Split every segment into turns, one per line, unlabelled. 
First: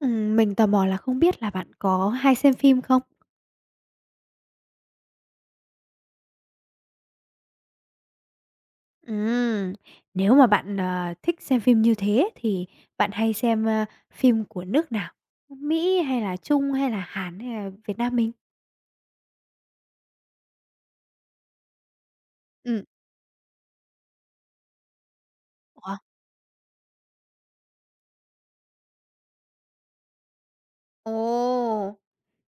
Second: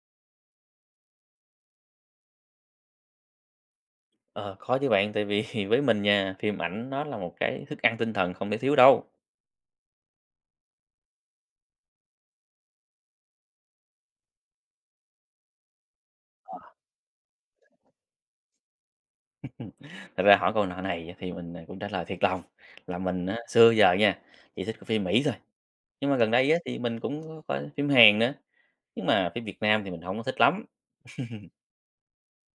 Mình tò mò là không biết là bạn có hay xem phim không?
Ờ, có chứ bạn, tại vì với mình nha, phim ảnh nó là một cái thức ăn tinh thần không thể thiếu đâu.
Ừm, nếu mà bạn, thích xem phim như thế thì bạn hay xem, phim của nước nào? Mỹ hay là Trung hay là Hàn hay là Việt Nam mình?
Thật ra hỏi câu nọ này thì mình, cũng trả lời thiệt lòng
Ừ.
là mình á, xưa giờ nha, chỉ thích coi phim Mỹ thôi,
Ủa?
nhưng mà gần đây á thì mình cũng có coi phim Hàn nữa, nhưng mà phim Việt Nam thì mình không có thích lắm.
Ồ!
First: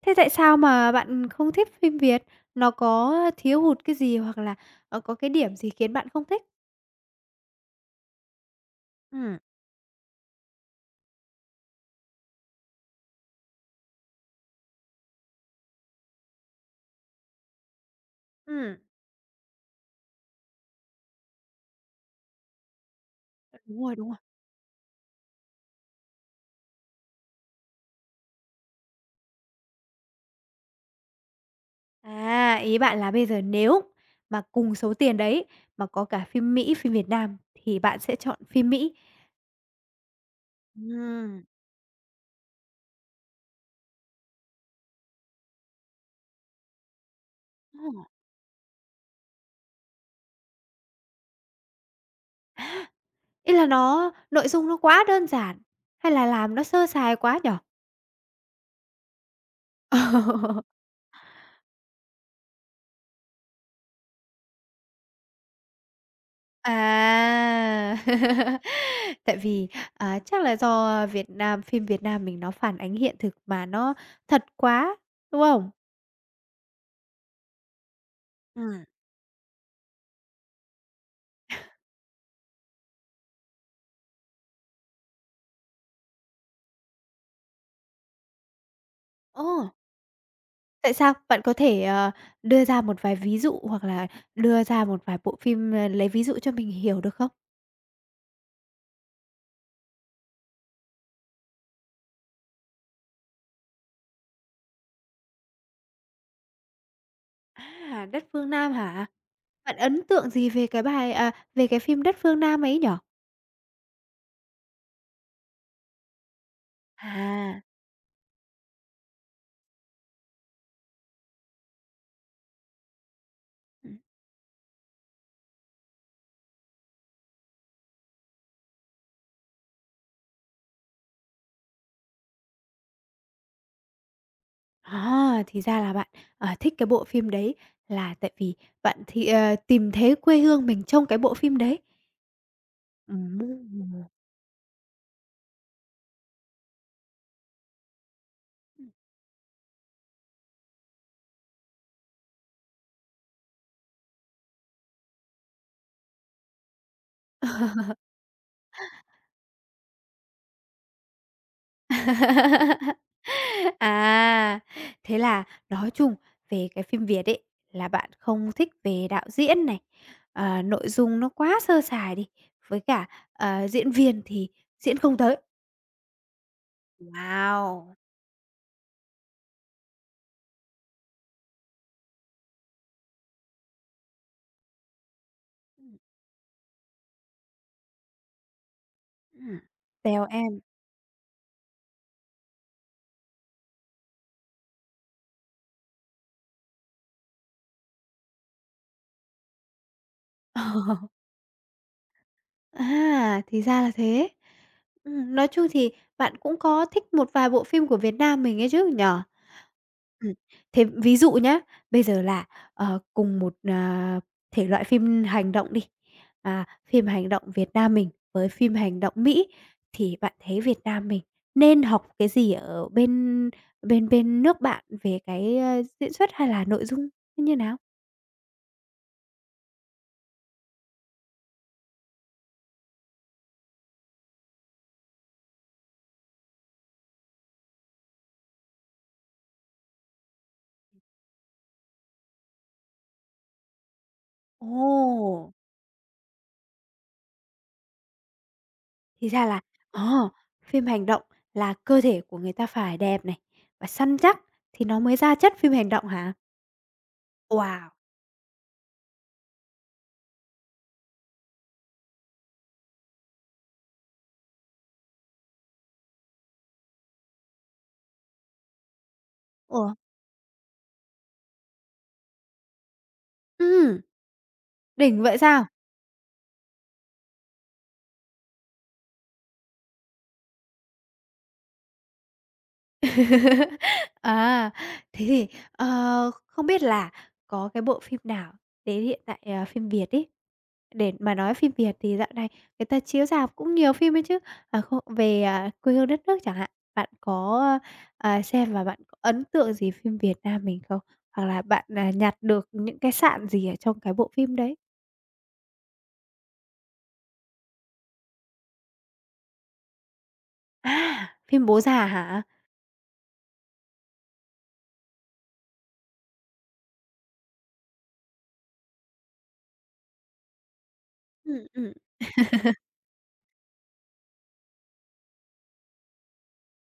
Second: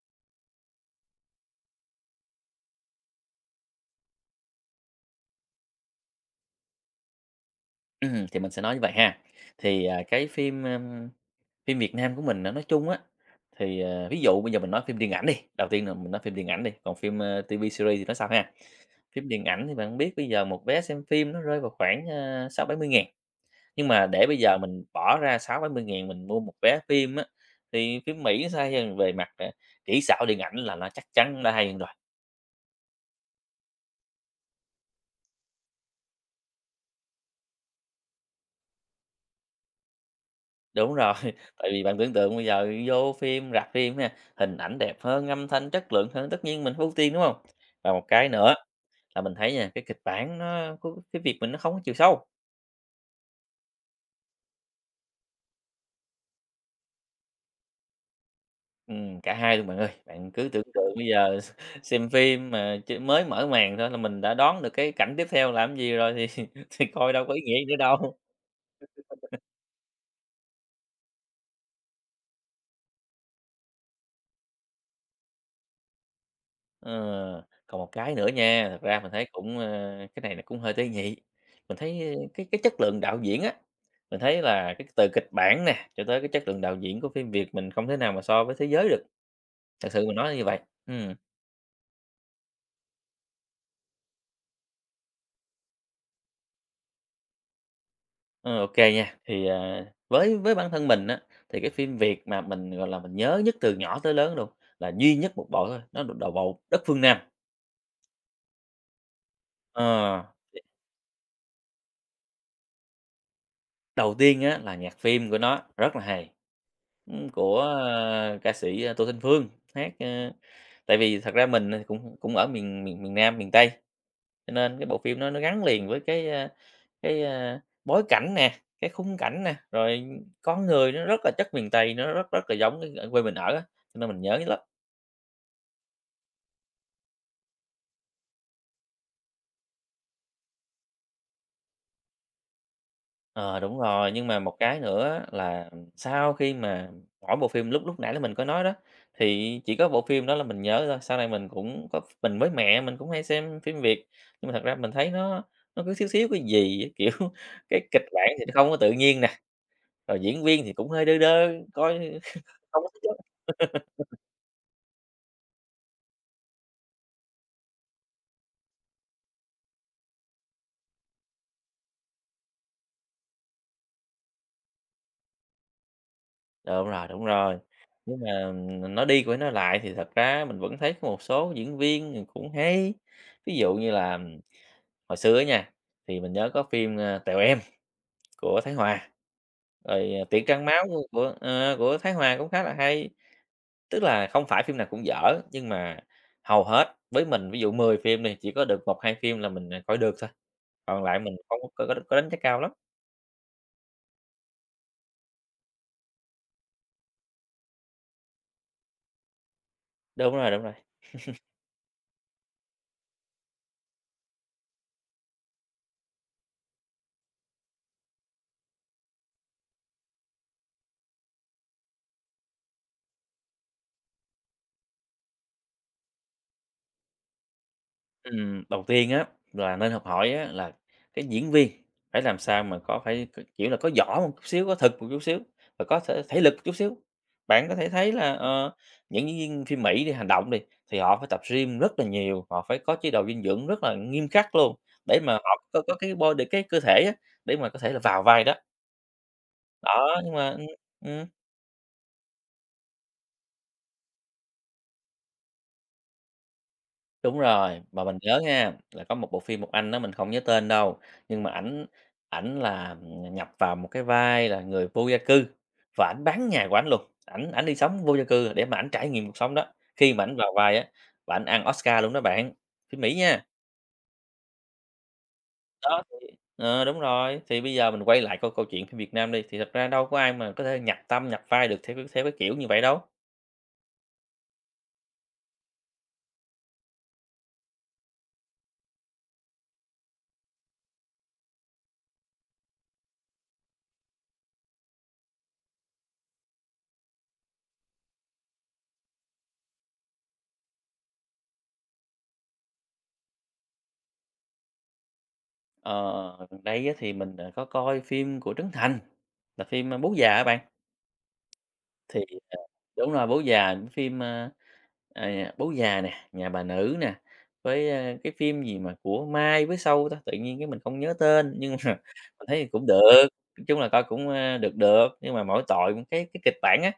Thế tại sao mà bạn không thích phim Việt? Nó có thiếu hụt cái gì hoặc là, có cái điểm gì khiến bạn không thích?
Thì mình sẽ nói như vậy ha.
Ừ.
Thì, à, cái phim, ưm, Phim Việt Nam của mình á, nói chung á, ví dụ bây giờ mình nói phim điện ảnh đi, đầu tiên là mình nói phim điện ảnh đi, còn phim ti vi series thì nói sau ha.
Ừm.
Phim điện ảnh thì bạn biết bây giờ một vé xem phim nó rơi vào khoảng 60.000-70.000,
Đúng
nhưng
rồi,
mà
đúng rồi.
để bây giờ mình bỏ ra sáu bảy mươi ngàn mình mua một vé phim á, thì phim Mỹ nó sẽ hay hơn về mặt kỹ xảo điện ảnh là nó chắc chắn đã hay hơn rồi.
À, ý bạn là bây giờ nếu mà cùng số tiền đấy mà có cả phim Mỹ, phim Việt Nam thì bạn sẽ chọn phim Mỹ.
Đúng rồi,
Ừm.
tại vì bạn tưởng tượng bây giờ vô phim, rạp phim nè hình ảnh đẹp hơn, âm thanh chất lượng hơn, tất nhiên mình phải ưu tiên, đúng không? Và
Đúng.
một cái nữa là mình thấy nha, cái kịch bản nó có cái việc mình nó không có chiều sâu.
Ý là nó nội dung nó quá đơn giản hay là làm nó sơ sài quá nhỉ?
Cả hai luôn bạn ơi. Bạn cứ tưởng
Ờ.
tượng bây giờ xem phim mà chỉ mới mở màn thôi là mình đã đoán được cái cảnh tiếp theo làm gì rồi thì thì coi đâu có ý nghĩa nữa
À.
đâu.
Tại vì, chắc là do Việt Nam phim Việt Nam mình nó phản ánh hiện thực mà nó thật quá, đúng không?
Ờ, Còn một cái nữa nha, thật
Ừ.
ra mình thấy cái này là cũng hơi tế nhị. Mình thấy cái chất lượng đạo diễn á, mình thấy là cái từ kịch bản nè, cho tới cái chất lượng đạo diễn của phim Việt mình không thể nào mà so với thế giới được,
Ồ.
thật sự mình nói là như vậy.
Tại sao?
Ừm,
Bạn có thể, đưa ra một vài ví dụ hoặc là đưa ra một vài bộ phim, lấy ví dụ cho mình hiểu được không?
ờ, ô nha. Với bản thân mình á, thì cái phim Việt mà mình, gọi là, mình nhớ nhất từ nhỏ tới lớn luôn là duy nhất một bộ thôi, nó là bộ "Đất Phương Nam".
À, Đất Phương Nam hả? Bạn
Ờ,
ấn tượng gì về cái bài à, về cái phim Đất Phương Nam ấy nhỉ?
Đầu tiên á là nhạc phim của nó rất là hay.
À.
Ca sĩ Tô Thanh Phương hát, tại vì thật ra mình, cũng cũng ở miền miền miền Nam, miền Tây,
Ừm.
cho nên cái bộ phim nó gắn liền với bối cảnh nè, cái khung cảnh nè, rồi con người nó rất là chất miền Tây, nó rất rất là giống cái ở quê mình ở á, cho nên mình nhớ lắm.
À, thì ra là bạn, thích cái bộ phim đấy là tại vì bạn thì, tìm thấy quê hương mình trong cái bộ phim đấy.
Ờ, Đúng
Ừm.
rồi, nhưng mà một cái nữa á là sau khi mà mỗi bộ phim lúc lúc nãy là mình có nói đó, thì chỉ có bộ phim đó là mình nhớ thôi, sau này mình cũng có mình với mẹ mình cũng hay xem phim Việt, nhưng mà thật ra mình thấy nó cứ xíu xíu cái gì á, kiểu, cái kịch bản thì nó không có tự nhiên nè, rồi diễn viên thì cũng hơi đơ đơ, coi không có thích lắm.
À, thế là nói chung về cái phim Việt ấy, là bạn không thích về đạo diễn này, nội dung nó quá sơ sài đi, với cả, diễn viên thì diễn không tới.
Đúng rồi,
Wow!
nhưng mà nó đi của nó lại thì thật ra mình vẫn thấy có một số diễn viên thì cũng hay, ví dụ như là hồi xưa á nha, thì mình nhớ có phim Tèo Em của Thái Hòa,
Ừm,
rồi,
Tèo
à, Tiệc
Em.
Trăng Máu của Thái Hòa cũng khá là hay. Tức là không phải phim nào cũng dở, nhưng mà hầu hết với mình, ví dụ 10 phim đi, chỉ có được một hai phim là mình coi được thôi, còn lại mình không có đánh giá cao lắm.
À, thì ra là thế. Nói chung thì bạn cũng có thích một vài bộ phim của Việt Nam mình ấy chứ nhỉ? Ừm,
Đúng rồi, đúng rồi.
thế ví dụ nhá, bây giờ là, cùng một, thể loại phim hành động đi, phim hành động Việt Nam mình với phim hành động Mỹ, thì bạn thấy Việt Nam mình nên học cái gì ở bên bên bên nước bạn về cái, diễn xuất hay là nội dung như nào?
Đầu tiên á là nên học hỏi á là cái diễn viên phải làm sao mà có phải, kiểu là, có võ một chút xíu, có thực một chút xíu và có thể thể lực một chút xíu. Bạn có thể thấy là những diễn viên phim Mỹ đi, hành động đi, thì họ phải tập gym rất là nhiều, họ phải có chế độ dinh dưỡng rất là nghiêm khắc luôn, để mà
Ồ!
họ có cái body cái cơ thể á, để mà có thể là vào vai đó.
Thì ra là,
Đó,
oh
nhưng mà
phim hành động là cơ thể của người ta phải đẹp này, và săn chắc thì nó mới ra chất phim hành động hả?
đúng rồi,
Wow!
mà mình nhớ nha, là có một bộ phim một anh đó mình không nhớ tên đâu, nhưng mà ảnh ảnh là, nhập vào một cái vai là người vô gia cư và ảnh bán nhà của ảnh luôn, ảnh ảnh đi sống vô gia cư để mà ảnh trải nghiệm cuộc sống đó.
Ủa?
Khi mà ảnh vào vai á, và ảnh ăn Oscar luôn đó bạn, phim Mỹ nha.
Ừm, đỉnh vậy sao?
Đó, thì Đúng rồi, thì bây giờ mình quay lại câu câu chuyện phim Việt Nam đi, thì thật ra đâu có ai mà có thể nhập tâm, nhập vai được theo theo cái kiểu như vậy đâu.
À, thế thì, không biết là có cái bộ phim nào đến hiện tại, phim Việt ấy, để mà nói phim Việt thì dạo này người ta chiếu rạp cũng nhiều phim ấy chứ, không về, quê hương đất nước chẳng hạn, bạn có, xem và bạn có ấn tượng gì phim Việt Nam mình không? Hoặc là bạn, nhặt được những cái sạn gì ở trong cái bộ phim đấy?
Ờ, Gần đây á, thì mình có coi phim của Trấn Thành, là phim Bố Già á bạn.
À, phim Bố Già
Thì,
hả?
ờ đúng rồi, Bố Già, cái phim, Bố Già nè, Nhà Bà Nữ nè, cái phim gì mà của Mai với Sâu ta, tự nhiên cái mình không nhớ tên,
Ừm,
nhưng mà
ừm.
mình thấy cũng được, nói chung là coi cũng được được. Nhưng mà mỗi tội một cái kịch bản á,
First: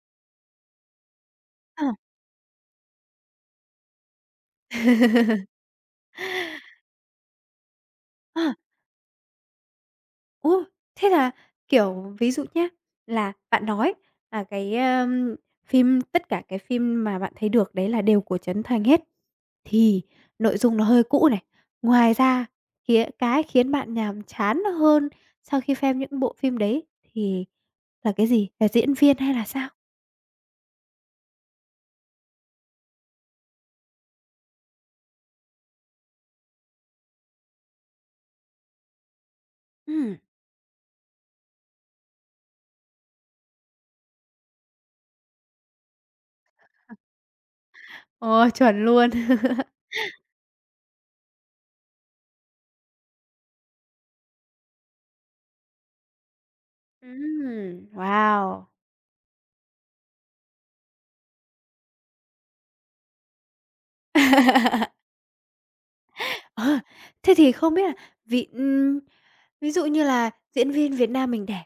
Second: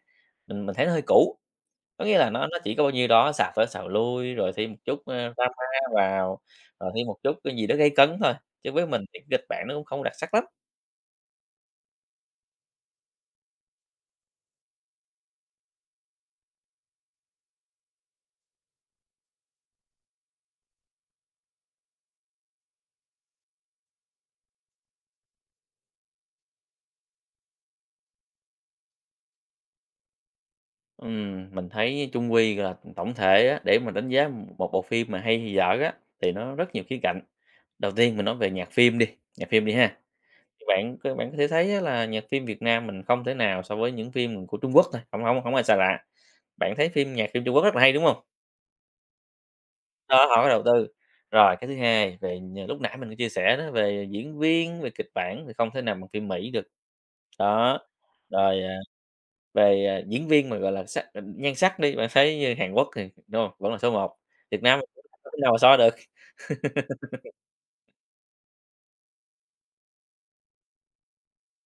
mình thấy nó hơi cũ,
Ờ.
có nghĩa là nó chỉ có bao nhiêu đó, xào tới xào lui, rồi thêm một chút drama vào, rồi thêm một chút cái gì đó gây cấn thôi, chứ với mình thì cái kịch bản nó cũng không đặc sắc lắm.
Ô! Thế là, kiểu, ví dụ nhé là bạn nói là cái, phim tất cả cái phim mà bạn thấy được đấy là đều của Trấn Thành hết, thì nội dung nó hơi cũ này. Ngoài ra, khía cái khiến bạn nhàm chán hơn sau khi xem những bộ phim đấy thì là cái gì? Là diễn viên hay là sao?
Mình thấy chung quy là tổng thể á, để mà đánh giá một bộ phim mà hay hay dở á, thì nó rất nhiều khía cạnh. Đầu tiên mình nói về nhạc phim đi ha.
Ừm.
Các bạn có thể thấy á, là nhạc phim Việt Nam mình không thể nào so với những phim của Trung Quốc thôi, không không không ai xa lạ. Bạn thấy nhạc phim Trung Quốc rất là hay, đúng không?
Ờ, chuẩn luôn.
Đó, họ có đầu tư. Rồi cái thứ hai về nh lúc nãy mình có chia sẻ đó, về diễn viên, về kịch bản thì không thể nào bằng phim Mỹ được. Đó, rồi,
Wow!
à, Về, à, Diễn viên mà, gọi là, nhan sắc đi, bạn thấy như Hàn Quốc thì, đúng hông? Vẫn là số một. Việt Nam mình cũng không thể nào mà so được.
Ờ, thế thì không biết là vị ví dụ như là diễn viên Việt Nam mình đẻ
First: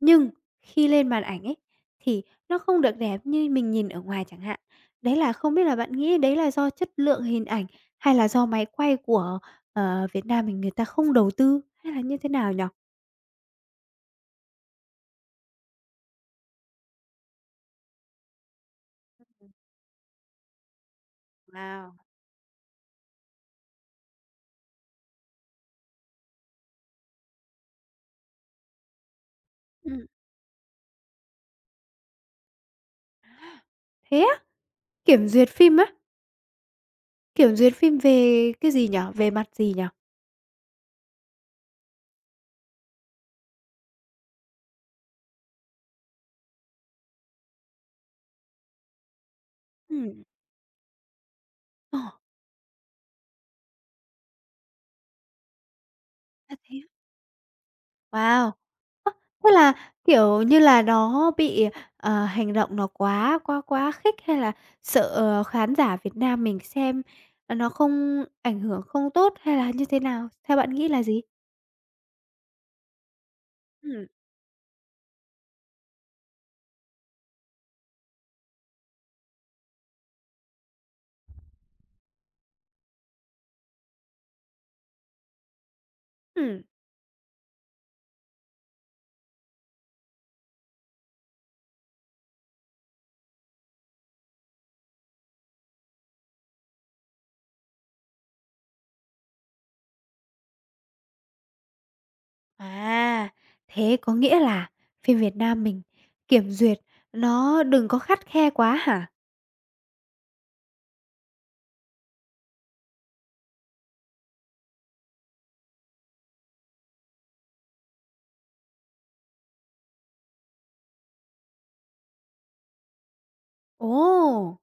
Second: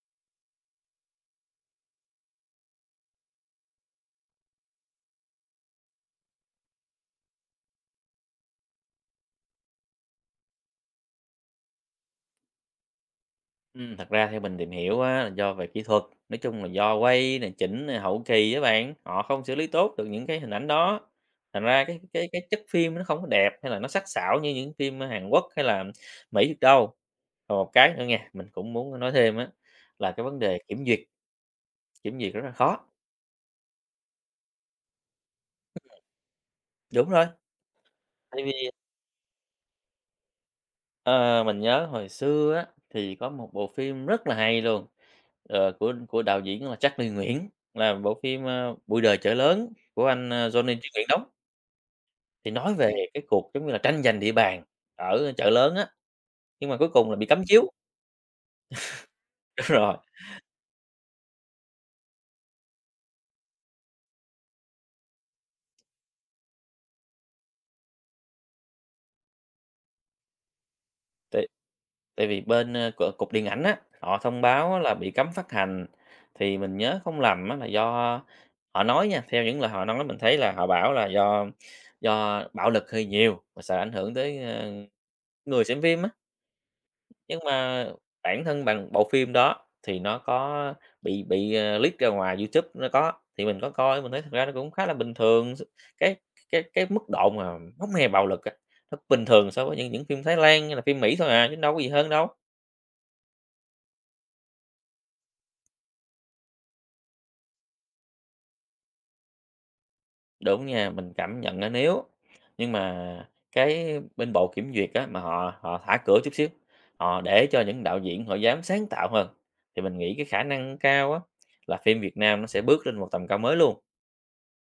nhưng khi lên màn ảnh ấy, thì nó không được đẹp như mình nhìn ở ngoài chẳng hạn. Đấy là không biết là bạn nghĩ đấy là do chất lượng hình ảnh hay là do máy quay của, Việt Nam mình người ta không đầu tư hay là như thế nào nhỉ?
Thật ra theo mình tìm hiểu á, là do về kỹ thuật, nói chung là do quay nè, chỉnh nè, hậu kỳ á bạn, họ không xử lý tốt được những cái hình ảnh đó. Thành ra
Wow!
cái chất phim nó không có đẹp hay là nó sắc sảo như những phim Hàn Quốc hay là Mỹ được đâu. Còn một cái nữa nha mình cũng muốn nói thêm á,
Ừm,
là cái vấn đề kiểm duyệt rất là khó.
thế á? Kiểm duyệt phim á?
Đúng rồi,
Kiểm duyệt phim
tại
về
vì
cái gì nhở? Về mặt gì nhở?
Ờ, mình nhớ hồi xưa á, thì có một bộ phim rất là hay luôn, của đạo diễn là Charlie Nguyễn, là bộ phim "Bụi đời chợ lớn" của
Ừm.
anh Johnny Chí Nguyễn đóng,
Ờ.
thì nói về cái cuộc, giống như là, tranh giành địa bàn ở chợ lớn á,
À,
nhưng mà
thế.
cuối cùng là bị cấm chiếu.
Wow! Thế là,
Đúng rồi,
kiểu như là, nó bị, hành động nó quá quá quá khích hay là sợ khán giả Việt Nam mình xem, nó không ảnh hưởng không tốt hay là như thế nào? Theo bạn nghĩ là gì?
tại tại vì bên, ơ, c cục điện ảnh á,
Ừm,
họ thông báo á là bị cấm phát hành, thì mình nhớ không lầm á là do họ nói nha, theo những lời họ nói mình thấy là họ bảo là do bạo lực hơi nhiều và sợ ảnh hưởng tới người xem phim á.
ừm.
Nhưng mà bản thân bằng bộ phim đó thì nó có bị leak ra ngoài YouTube, nó có, thì mình có coi mình thấy thật ra nó cũng khá là bình thường, cái cái mức độ mà hông hề bạo lực, à, nó bình thường so với những phim Thái Lan hay là phim Mỹ thôi à, chứ đâu có gì hơn đâu.
À, thế có nghĩa là phim Việt Nam mình kiểm duyệt nó đừng có khắt khe quá hả?
Đúng nha, mình cảm nhận là nếu nhưng mà cái bên bộ kiểm duyệt á, mà họ họ thả cửa chút xíu, họ để cho những đạo diễn họ dám sáng tạo hơn, thì mình nghĩ cái khả năng cao á, là phim Việt Nam nó sẽ bước lên một tầm cao mới luôn.
Ồ!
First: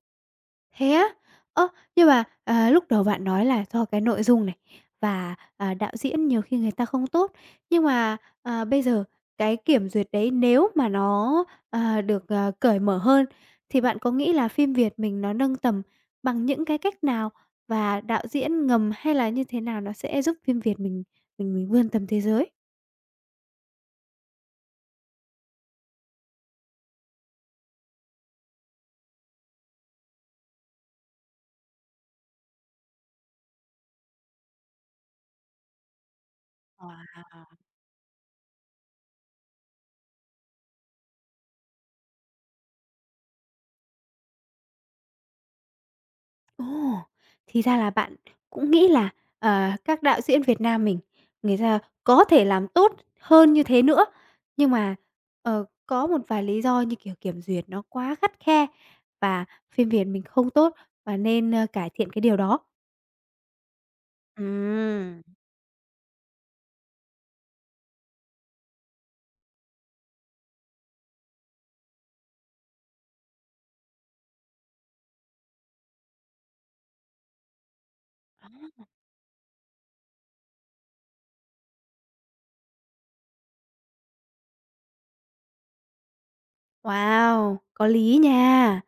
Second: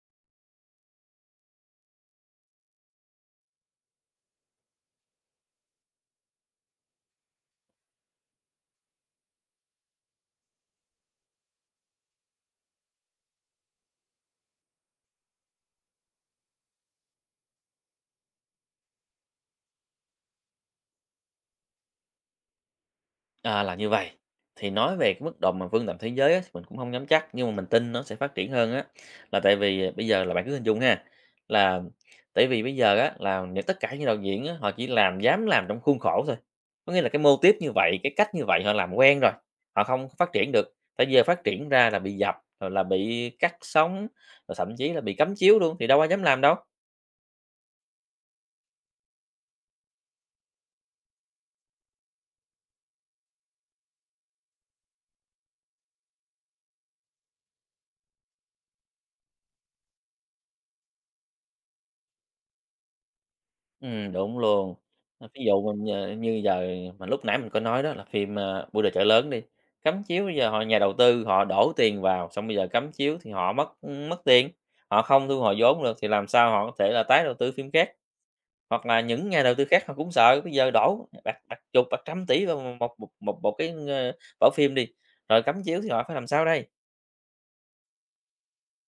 Thế á? Ơ, nhưng mà, lúc đầu bạn nói là do cái nội dung này và, đạo diễn nhiều khi người ta không tốt, nhưng mà, bây giờ cái kiểm duyệt đấy nếu mà nó, được, cởi mở hơn thì bạn có nghĩ là phim Việt mình nó nâng tầm bằng những cái cách nào? Và đạo diễn ngầm hay là như thế nào nó sẽ giúp phim Việt mình vươn tầm thế giới?
À, là như vậy thì nói về cái mức độ mà vươn tầm thế giới á, thì mình cũng không nắm chắc, nhưng mà mình tin nó sẽ phát triển hơn á, là tại vì bây giờ là bạn cứ hình dung ha, là tại vì bây giờ á, là những tất cả những đạo diễn á, họ chỉ làm dám làm trong khuôn khổ thôi. Có nghĩa là cái mô
Wow!
típ như vậy, cái cách như vậy họ làm quen rồi, họ không phát triển được, tại giờ phát triển ra là bị dập, rồi là bị cắt sóng, rồi thậm chí là bị cấm chiếu luôn, thì đâu ai dám làm đâu.
Ồ! Thì ra là bạn cũng nghĩ là, các đạo diễn Việt Nam mình, người ta có thể làm tốt hơn như thế nữa, nhưng mà, có một vài lý do như, kiểu, kiểm duyệt nó quá khắt khe và phim Việt mình không tốt và nên, cải thiện cái điều đó.
Đúng luôn.
Ừm.
Ờ, ví dụ mình, như giờ mà lúc nãy mình có nói đó là phim, "Bưu đồ chợ lớn" đi, cấm chiếu bây giờ họ nhà đầu tư họ đổ tiền vào, xong bây giờ cấm chiếu thì họ mất, mất tiền, họ không thu hồi vốn được thì làm sao họ có thể là tái đầu tư phim khác. Hoặc là những nhà đầu tư khác họ cũng sợ bây giờ đổ bạc bạc chục, bạc trăm tỷ vào một một một một cái, bộ phim đi, rồi cấm chiếu thì họ phải làm sao đây?
Wow, có lý nha.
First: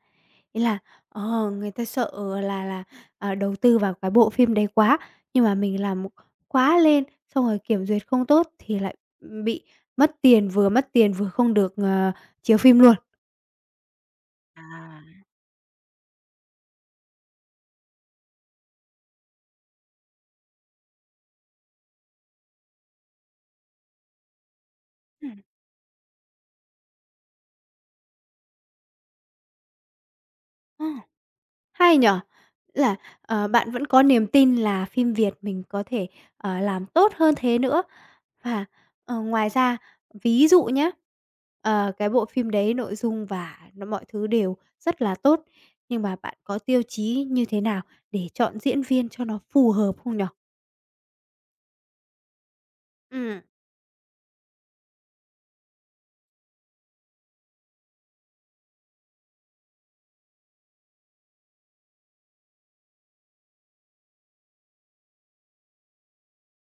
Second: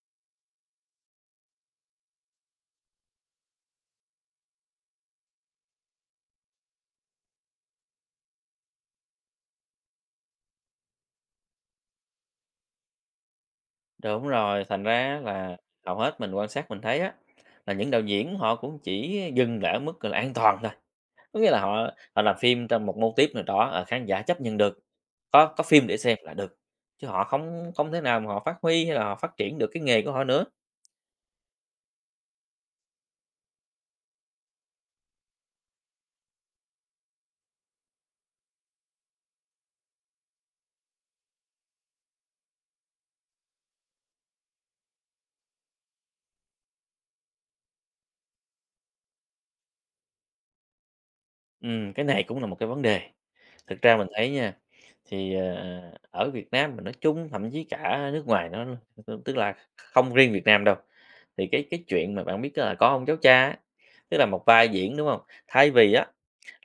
Ý là, người ta sợ là đầu tư vào cái bộ phim đấy quá, nhưng mà mình làm quá lên, xong rồi kiểm duyệt không tốt thì lại, bị mất tiền vừa không được, chiếu phim luôn.
Đúng rồi, thành ra là hầu hết mình quan sát mình thấy á, là những đạo diễn họ cũng chỉ dừng lại ở mức, gọi là, an toàn thôi. Có nghĩa là họ họ làm phim trong một mô típ nào đó, ờ, khán giả chấp nhận được,
Ừm,
có phim để xem là được, chứ họ không không thể nào mà họ phát huy hay là họ phát triển được cái nghề của họ nữa.
ờ. Hay nhỉ! Là, bạn vẫn có niềm tin là phim Việt mình có thể, làm tốt hơn thế nữa. Và, ngoài ra, ví dụ nhé cái bộ phim đấy nội dung và nó mọi thứ đều rất là tốt, nhưng mà bạn có tiêu chí như thế nào để chọn diễn viên cho nó phù hợp không nhỉ?
Cái này cũng là một cái vấn đề.
Ừm.
Thực ra mình thấy nha, thì, ờ, ở Việt Nam mình nói chung, thậm chí cả nước ngoài nó luôn, tức là không riêng Việt Nam đâu, thì cái chuyện mà bạn biết là "Có ông cháu cha" á, tức là một vai diễn, đúng không? Thay vì á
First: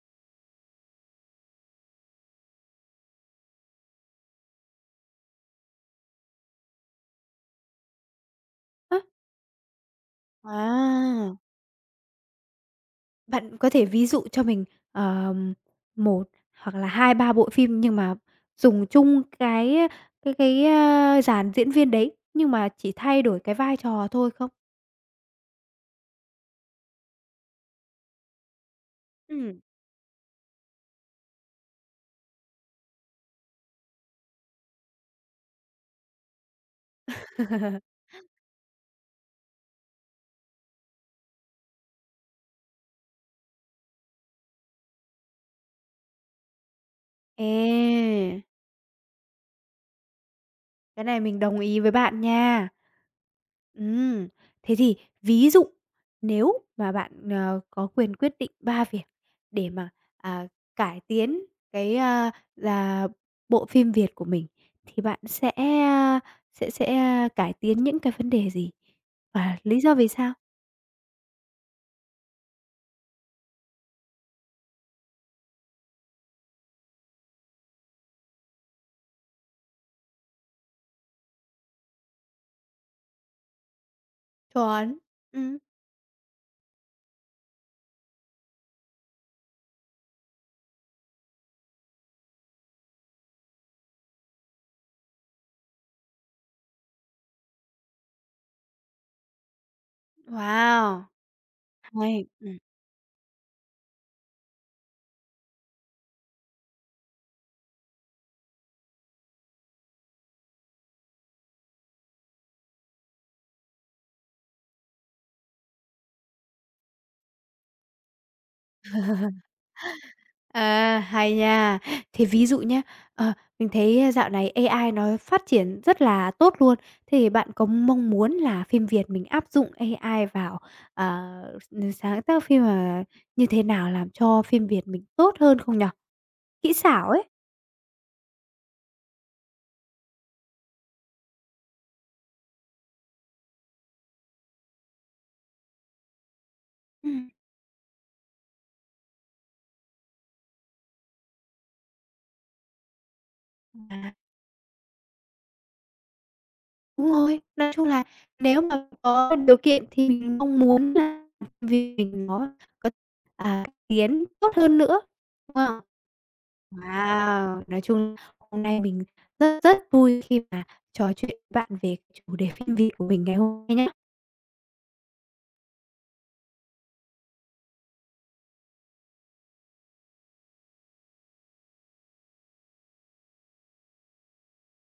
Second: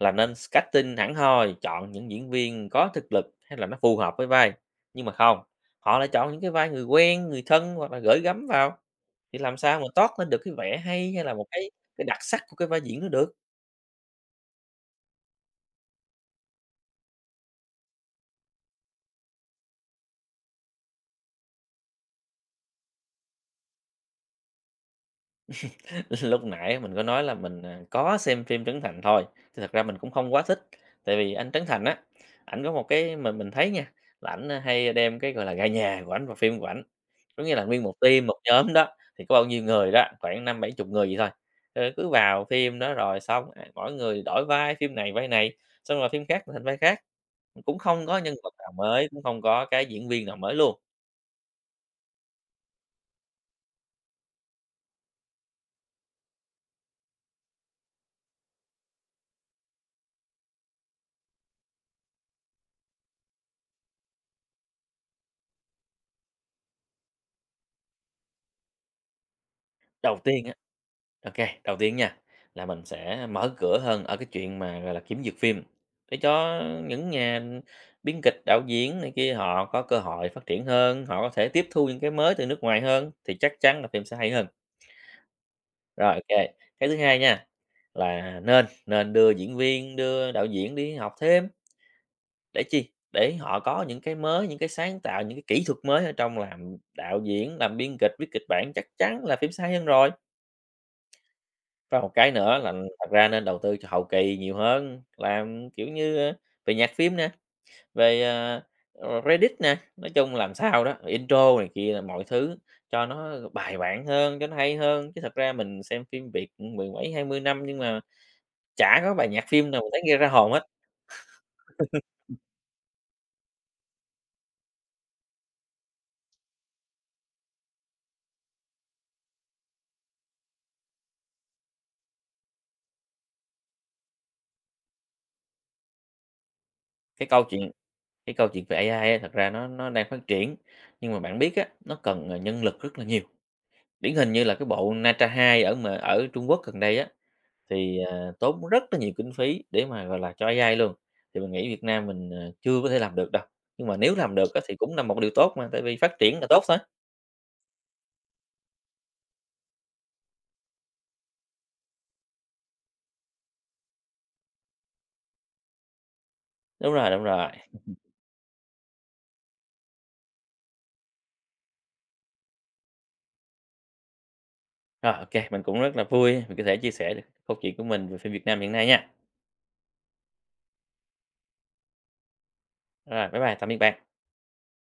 là nên casting hẳn hoi, chọn những diễn viên có thực lực hay là nó phù hợp với vai, nhưng mà không, họ lại chọn những cái vai người quen, người thân hoặc là gửi gắm vào,
Á,
thì làm sao mà toát lên được cái vẻ hay hay
à!
là một cái đặc sắc của cái vai diễn đó được?
Bạn có thể ví dụ cho mình, ờm, 1 hoặc là hai ba bộ phim nhưng mà dùng chung dàn diễn viên đấy, nhưng mà chỉ thay đổi cái vai trò thôi không?
Lúc nãy mình có nói là mình, có xem phim Trấn Thành thôi, thì
Ừm.
thật ra mình cũng không quá thích. Tại vì anh Trấn Thành á, ảnh có một cái mình thấy nha, là ảnh hay đem cái, gọi là, gà nhà của ảnh vào phim của ảnh. Có nghĩa là nguyên một team, một nhóm đó, thì có bao nhiêu người đó, khoảng năm bảy chục người vậy thôi. Ờ, cứ vào phim đó rồi xong, mỗi người đổi vai, phim này vai này, xong rồi phim khác thành vai khác, cũng không có nhân
Ê!
vật nào mới, cũng không có cái diễn viên nào mới luôn.
Cái này mình đồng ý với bạn nha. Ừm, thế thì ví dụ nếu mà bạn, có quyền quyết định 3 việc để mà, à, cải tiến cái, là bộ phim Việt của mình, thì bạn sẽ, a, sẽ sẽ, a, cải tiến những cái vấn đề gì? Và lý do vì
Đầu
sao?
tiên á, OK, đầu tiên nha, là mình sẽ mở cửa hơn ở cái chuyện mà, gọi là, kiếm duyệt phim, để cho những nhà biên kịch, đạo diễn này kia họ có cơ hội phát triển hơn, họ có thể tiếp thu những cái mới từ nước ngoài hơn, thì chắc chắn là phim sẽ hay hơn.
Chuẩn. Ừm.
Rồi, ô, cái thứ hai nha, là nên nên đưa diễn viên, đưa đạo diễn đi học thêm, để chi? Để họ có những cái mới, những cái sáng tạo, những cái kỹ thuật mới ở trong làm đạo diễn, làm biên kịch, viết kịch bản, chắc chắn là phim sẽ hay hơn rồi.
Wow!
Có một
Hay.
cái nữa là thật ra nên đầu tư cho hậu kỳ nhiều hơn, làm, kiểu như, về nhạc phim nè, về, Remix nè, nói chung làm sao đó, intro này kia, là mọi thứ cho nó bài bản hơn, cho nó hay hơn. Chứ thật ra mình xem phim Việt, mười mấy 20 năm nhưng mà chả có bài nhạc phim nào mình thấy nghe ra hồn hết.
À, hay nha. Thế ví dụ nhé, ờ, mình thấy dạo này AI nó phát triển rất là tốt luôn. Thì bạn có mong muốn là phim Việt mình áp dụng AI vào, ờ, s sáng tác phim, như thế nào làm cho phim Việt mình tốt hơn không nhở? Kỹ xảo ấy.
Cái câu chuyện cái câu chuyện về AI á thật ra nó đang phát triển, nhưng mà bạn biết á, nó cần, nhân lực rất là nhiều. Điển hình như là cái bộ Na 2 ở Trung Quốc gần đây á,
Ừm.
thì, tốn rất là nhiều kinh phí để mà, gọi là, cho AI luôn, thì mình nghĩ Việt Nam mình, chưa có thể làm được đâu, nhưng mà
À.
nếu làm được á thì cũng là một điều tốt mà, tại vì phát triển là tốt thôi.
Đúng rồi, nói chung là nếu mà có điều kiện thì mình mong muốn là vì mình nó có, tiến tốt hơn nữa, đúng không?
Đúng rồi, đúng rồi.
Wow! Nói chung hôm nay mình rất rất vui khi mà trò chuyện với bạn về chủ đề phim Việt của mình ngày hôm nay nhá.
Rồi, ô, mình cũng rất là vui vì có thể chia sẻ được câu chuyện của mình về phim Việt Nam hiện nay nha. Rồi, bye bye, tạm biệt bạn.